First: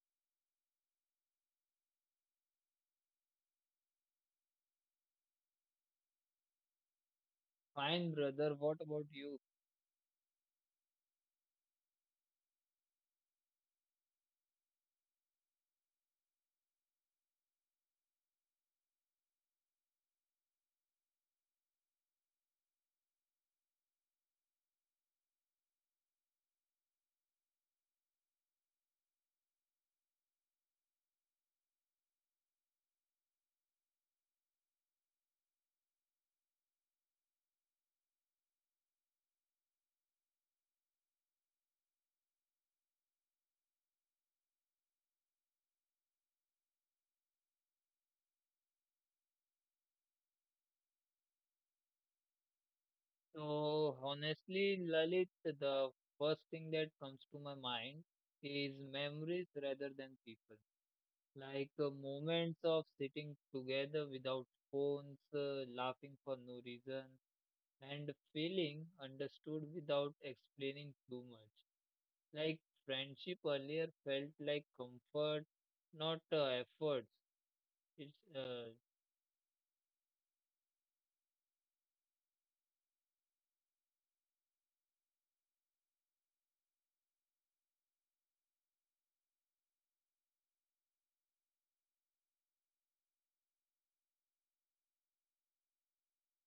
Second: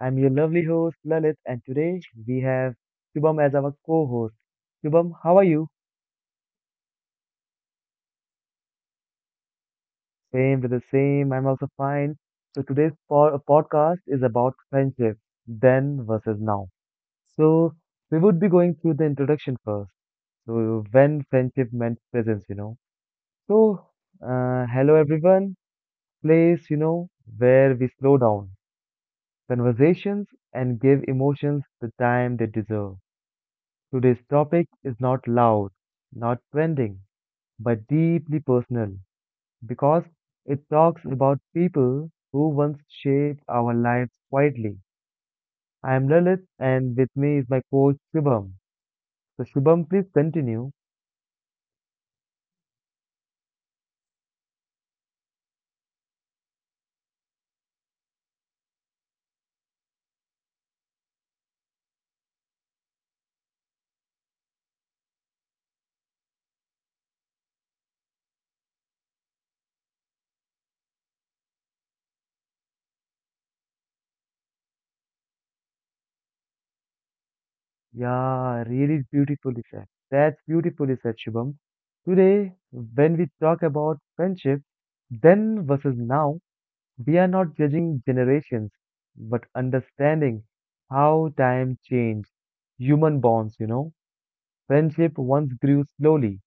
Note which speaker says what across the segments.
Speaker 1: I'm your lovely host Lalit, and today we have Shubham as our co-host. Shubham, how are you?
Speaker 2: Fine, brother. What about you?
Speaker 1: Same to the same. I'm also fine. So today's podcast is about friendship, then versus now. So we would be going through the introduction first. So when friendship meant presence, you know. So hello everyone. Place, you know, where we slow down conversations and give emotions the time they deserve. Today's topic is not loud, not trending, but deeply personal because it talks about people who once shaped our lives quietly. I am Lalit and with me is my coach Shubham. So Shubham, please continue.
Speaker 2: So, honestly, Lalit, the first thing that comes to my mind is memories rather than people. Like moments of sitting together without phones, laughing for no reason, and feeling understood without explaining too much. Like friendship earlier felt like comfort, not efforts. It's
Speaker 1: Yeah, really beautifully said. That's beautifully said, Shubham. Today, when we talk about friendship, then versus now, we are not judging generations, but understanding how time changed human bonds, you know. Friendship once grew slowly,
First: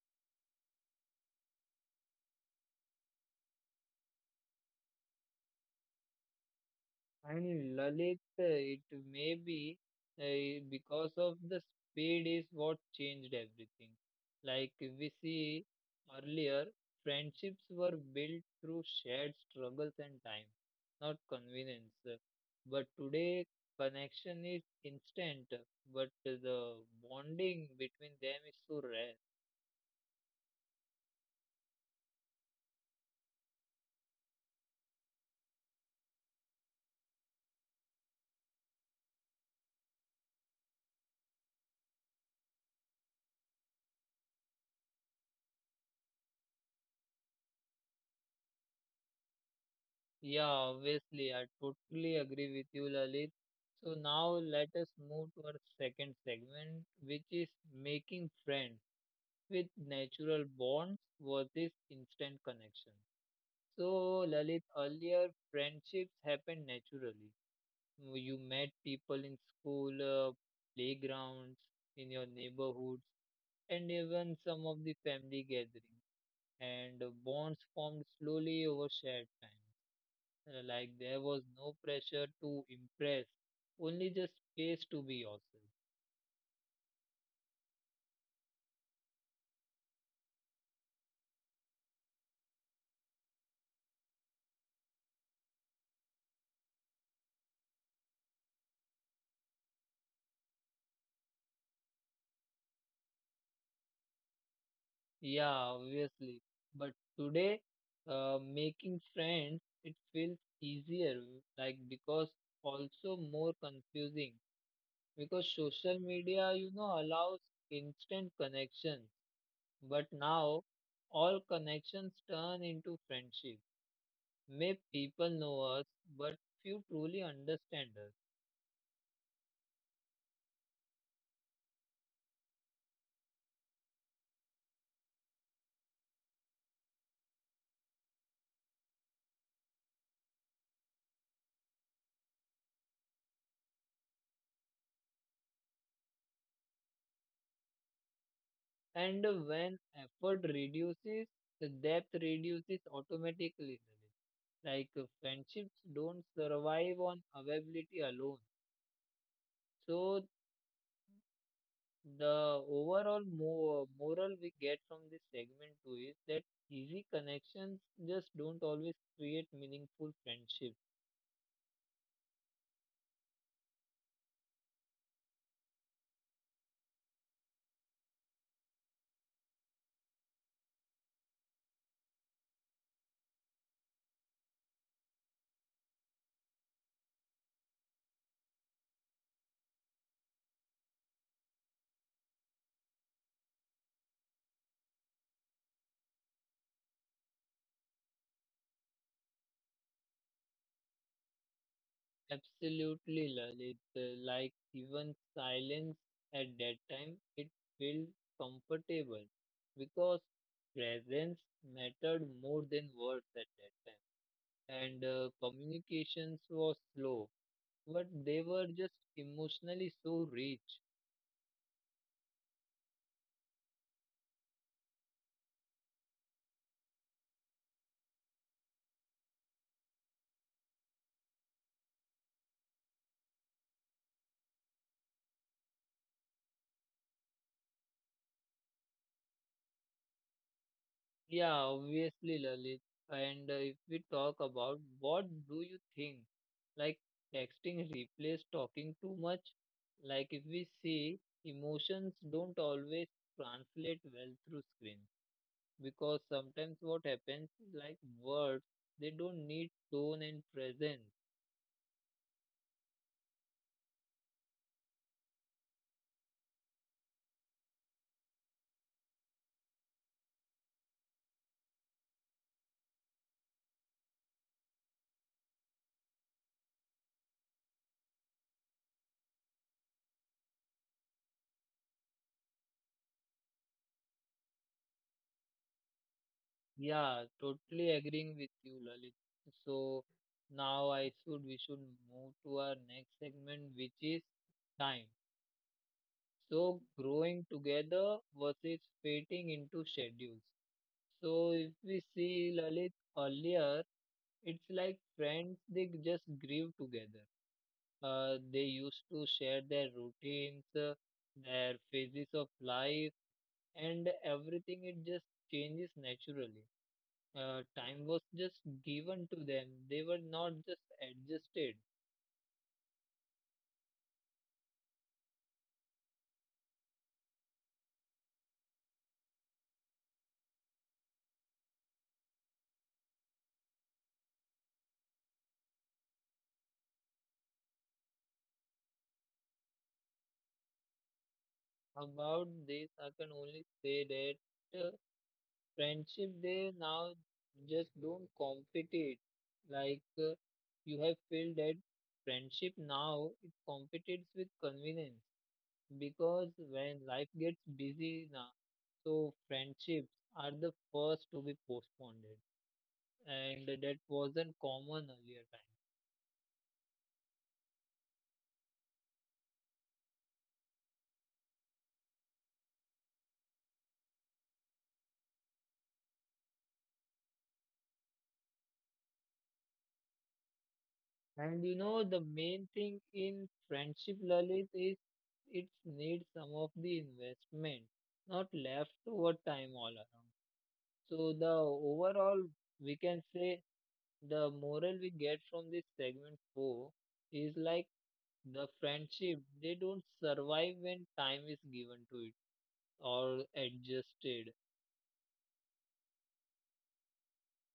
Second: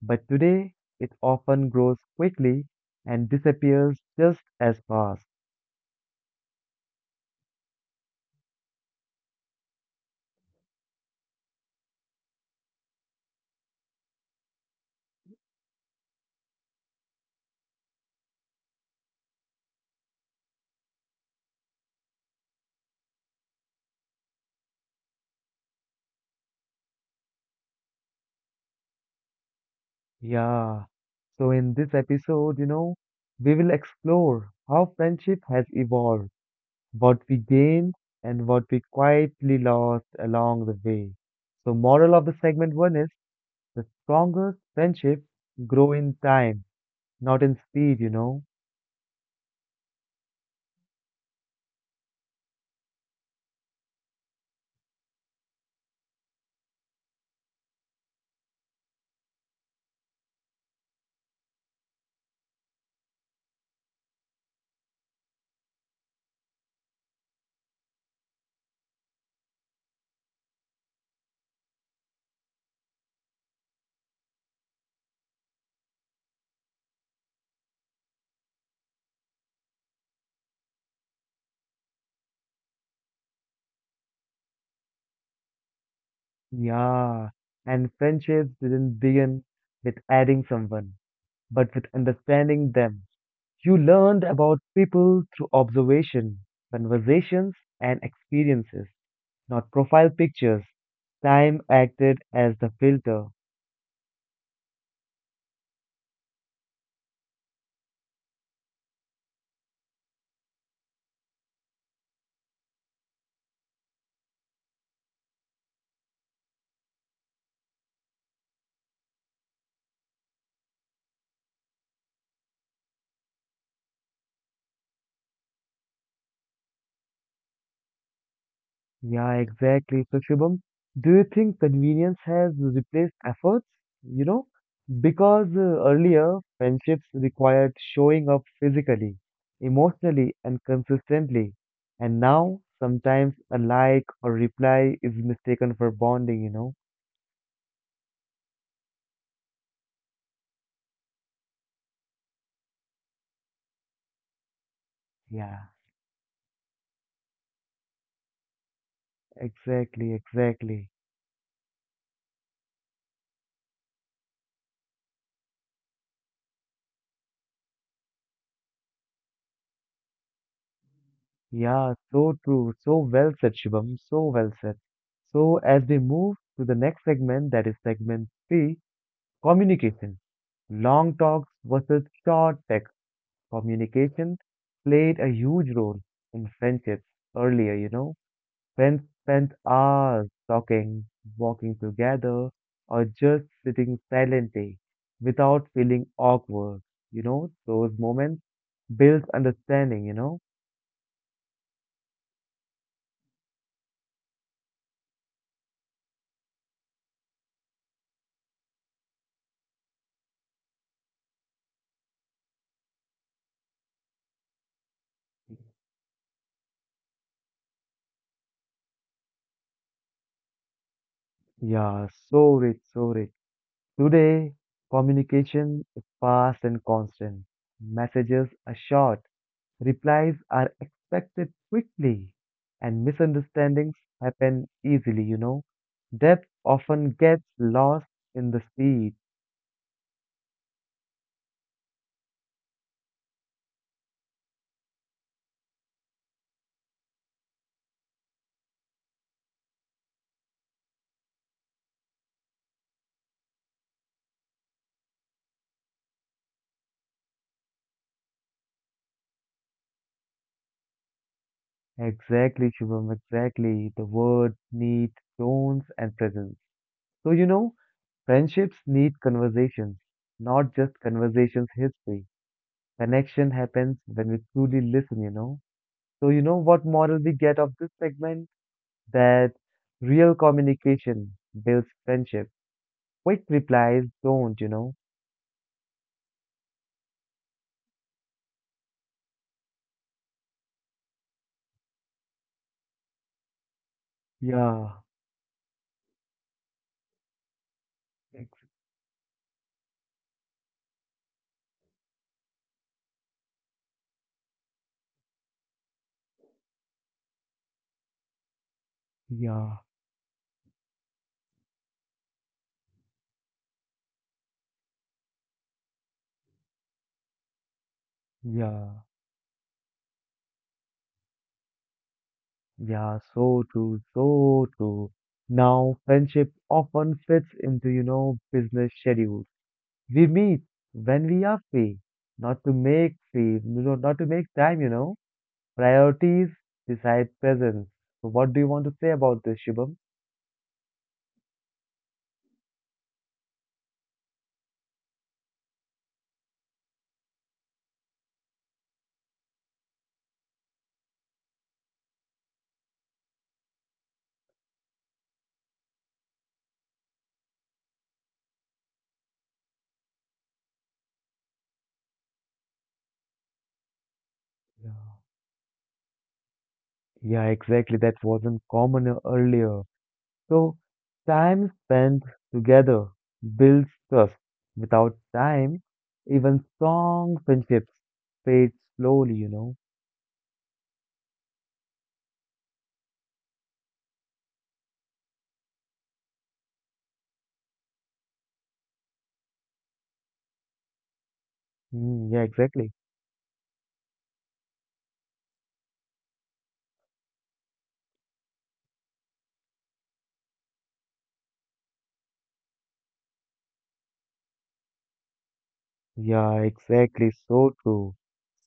Speaker 1: but today it often grows quickly and disappears just as fast.
Speaker 2: And Lalit, it may be because of the speed is what changed everything. Like we see earlier, friendships were built through shared struggles and time, not convenience. But today, connection is instant, but the bonding between them is so rare.
Speaker 1: Yeah. So, in this episode, you know, we will explore how friendship has evolved, what we gained, and what we quietly lost along the way. So, moral of the segment one is: the strongest friendships grow in time, not in speed, you know.
Speaker 2: Yeah, obviously, I totally agree with you, Lalit. So now let us move to our second segment, which is making friends with natural bonds versus instant connection. So, Lalit, earlier friendships happened naturally. Mm, you met people in school, playgrounds, in your neighborhoods, and even some of the family gatherings, and bonds formed slowly over shared time. Like there was no pressure to impress, only just space to be yourself.
Speaker 1: Yeah, and friendships didn't begin with adding someone, but with understanding them. You learned about people through observation, conversations, and experiences, not profile pictures. Time acted as the filter.
Speaker 2: Yeah, obviously. But today, making friends, it feels easier, like because also more confusing. Because social media, you know, allows instant connections. But now, all connections turn into friendship. May people know us, but few truly understand us.
Speaker 1: Yeah, exactly. So, Shubham, do you think convenience has replaced efforts? You know, because earlier friendships required showing up physically, emotionally, and consistently. And now, sometimes a like or reply is mistaken for bonding, you know?
Speaker 2: And when effort reduces, the depth reduces automatically. Lalit. Like
Speaker 1: Yeah,
Speaker 2: friendships don't survive on availability alone.
Speaker 1: exactly,
Speaker 2: So
Speaker 1: exactly.
Speaker 2: the overall moral we get from this segment too is that easy connections just don't always create meaningful friendships.
Speaker 1: Yeah, so true. So well said, Shubham. So well said. So, as we move to the next segment, that is segment three. Communication. Long talks versus short text. Communication played a huge role in friendships earlier, you know. Friends spent hours talking, walking together, or just sitting silently without feeling awkward, you know. Those moments built understanding, you know.
Speaker 2: Absolutely, Lalit. Like even silence at that time, it felt comfortable because presence mattered more than words at that time. And communications was slow, but they were just emotionally so rich.
Speaker 1: Yeah, so rich, so rich. Today, communication is fast and constant. Messages are short. Replies are expected quickly, and misunderstandings happen easily, you know. Depth often gets lost in the speed.
Speaker 2: Yeah, obviously, Lalit. And if we talk about what do you think, like texting replace talking too much? Like if we see emotions don't always translate well through screens because sometimes what happens is like words, they don't need tone and presence.
Speaker 1: Exactly, Shubham, exactly. The words need tones and presence. So, you know, friendships need conversations, not just conversations history. Connection happens when we truly listen, you know. So, you know what moral we get of this segment? That real communication builds friendship. Quick replies don't, you know.
Speaker 2: Yeah, totally agreeing with you, Lalit. So now I should we should move to our next segment, which
Speaker 1: Yeah,
Speaker 2: is time. So growing
Speaker 1: ex-
Speaker 2: together versus fitting into schedules. So if we see Lalit earlier, it's like friends, they just grew together. They
Speaker 1: yeah,
Speaker 2: used to share their routines, their phases of life, and everything. It just changes naturally.
Speaker 1: yeah,
Speaker 2: Time was just given to them. They were not just adjusted.
Speaker 1: yeah, so true, so true. Now, friendship often fits into, you know, business schedules. We meet when we are free, not to make free, you know, not to make time, you know. Priorities decide presence. So, what do you want to say about this, Shubham?
Speaker 2: About this, I can only say that friendship they now just don't compete it like you have felt that friendship now it competes with convenience because when life gets busy now, so friendships are the first to be postponed, and
Speaker 1: Yeah,
Speaker 2: that wasn't common earlier.
Speaker 1: yeah, exactly. That wasn't common earlier. So, time spent together builds trust. Without time, even strong friendships fade slowly, you know.
Speaker 2: Time and you know the main thing in friendship, Lalit, is it needs some of the investment, not leftover time all around. So
Speaker 1: Mm, yeah,
Speaker 2: the
Speaker 1: exactly.
Speaker 2: overall, we can say the moral we get from this segment four is like the friendship. They don't survive when time is given to it or adjusted.
Speaker 1: Yeah, exactly. So true.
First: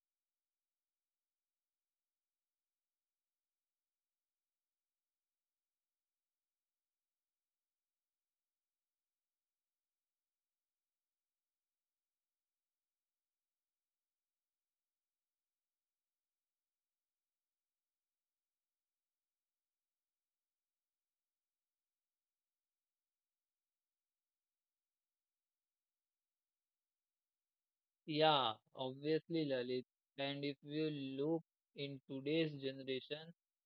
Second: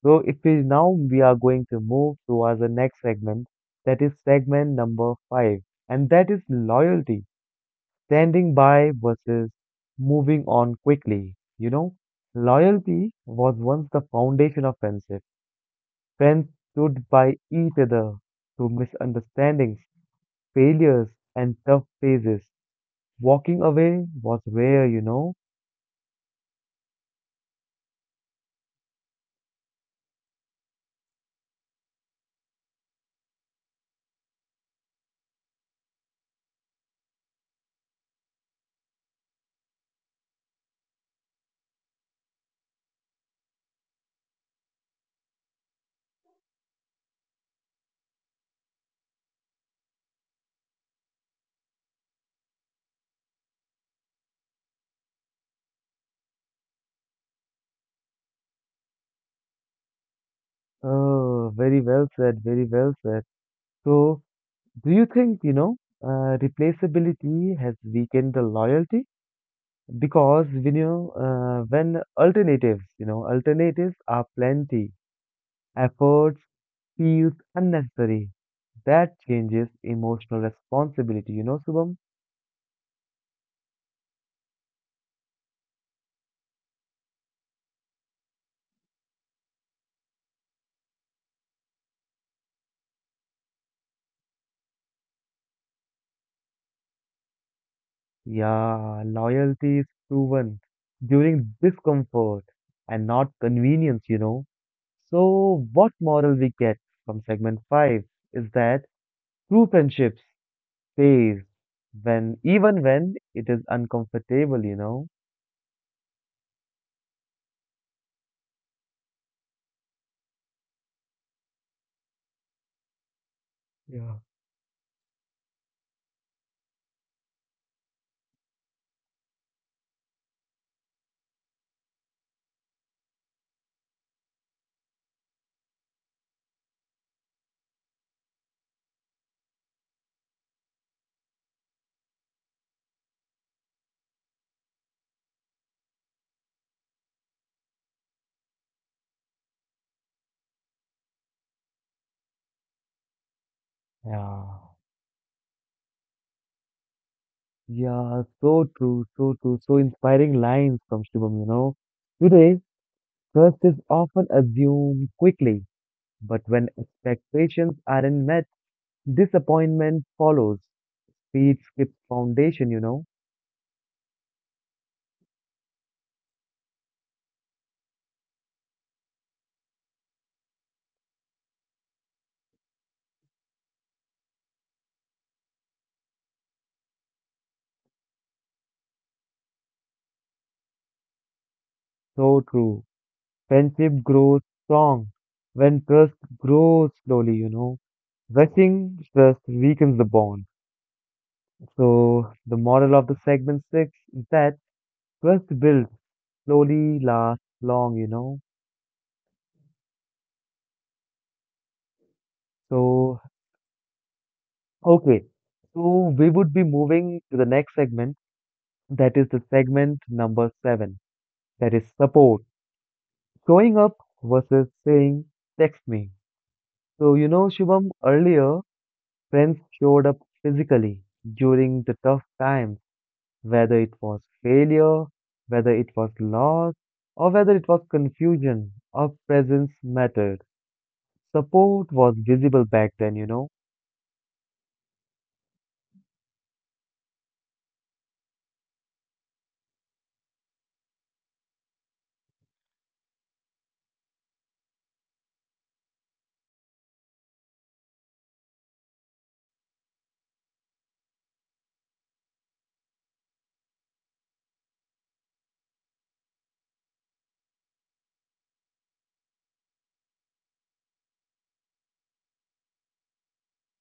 Speaker 1: So, if we now we are going to move towards the next segment, that is segment number five, and that is loyalty. Standing by versus moving on quickly. You know, loyalty was once the foundation of friendship. Friends stood by each other through misunderstandings, failures, and tough phases. Walking away was rare, you know.
Speaker 2: Yeah, obviously, Lalit. And if you look in today's generation,
Speaker 1: Oh, very well said, very well said. So, do you think, you know, replaceability has weakened the loyalty? Because when alternatives, you know, alternatives are plenty, efforts feels unnecessary. That changes emotional responsibility, you know, Subham. Yeah, loyalty is proven during discomfort and not convenience, you know. So, what moral we get from segment 5 is that true friendships stays when even when it is uncomfortable, you know. Yeah. Yeah. Yeah, so true, so true, so inspiring lines from Shubham, you know. Today, trust is often assumed quickly, but when expectations aren't met, disappointment follows. Feet skip foundation, you know. So true. Friendship grows strong when trust grows slowly, you know. Rushing trust weakens the bond. So the moral of the segment six is that trust builds slowly, lasts long, you know. So okay. So we would be moving to the next segment, that is the segment number seven, that is support. Showing up versus saying text me. So you know, Shubham, earlier friends showed up physically during the tough times, whether it was failure, whether it was loss, or whether it was confusion. Our presence mattered. Support was visible back then, you know.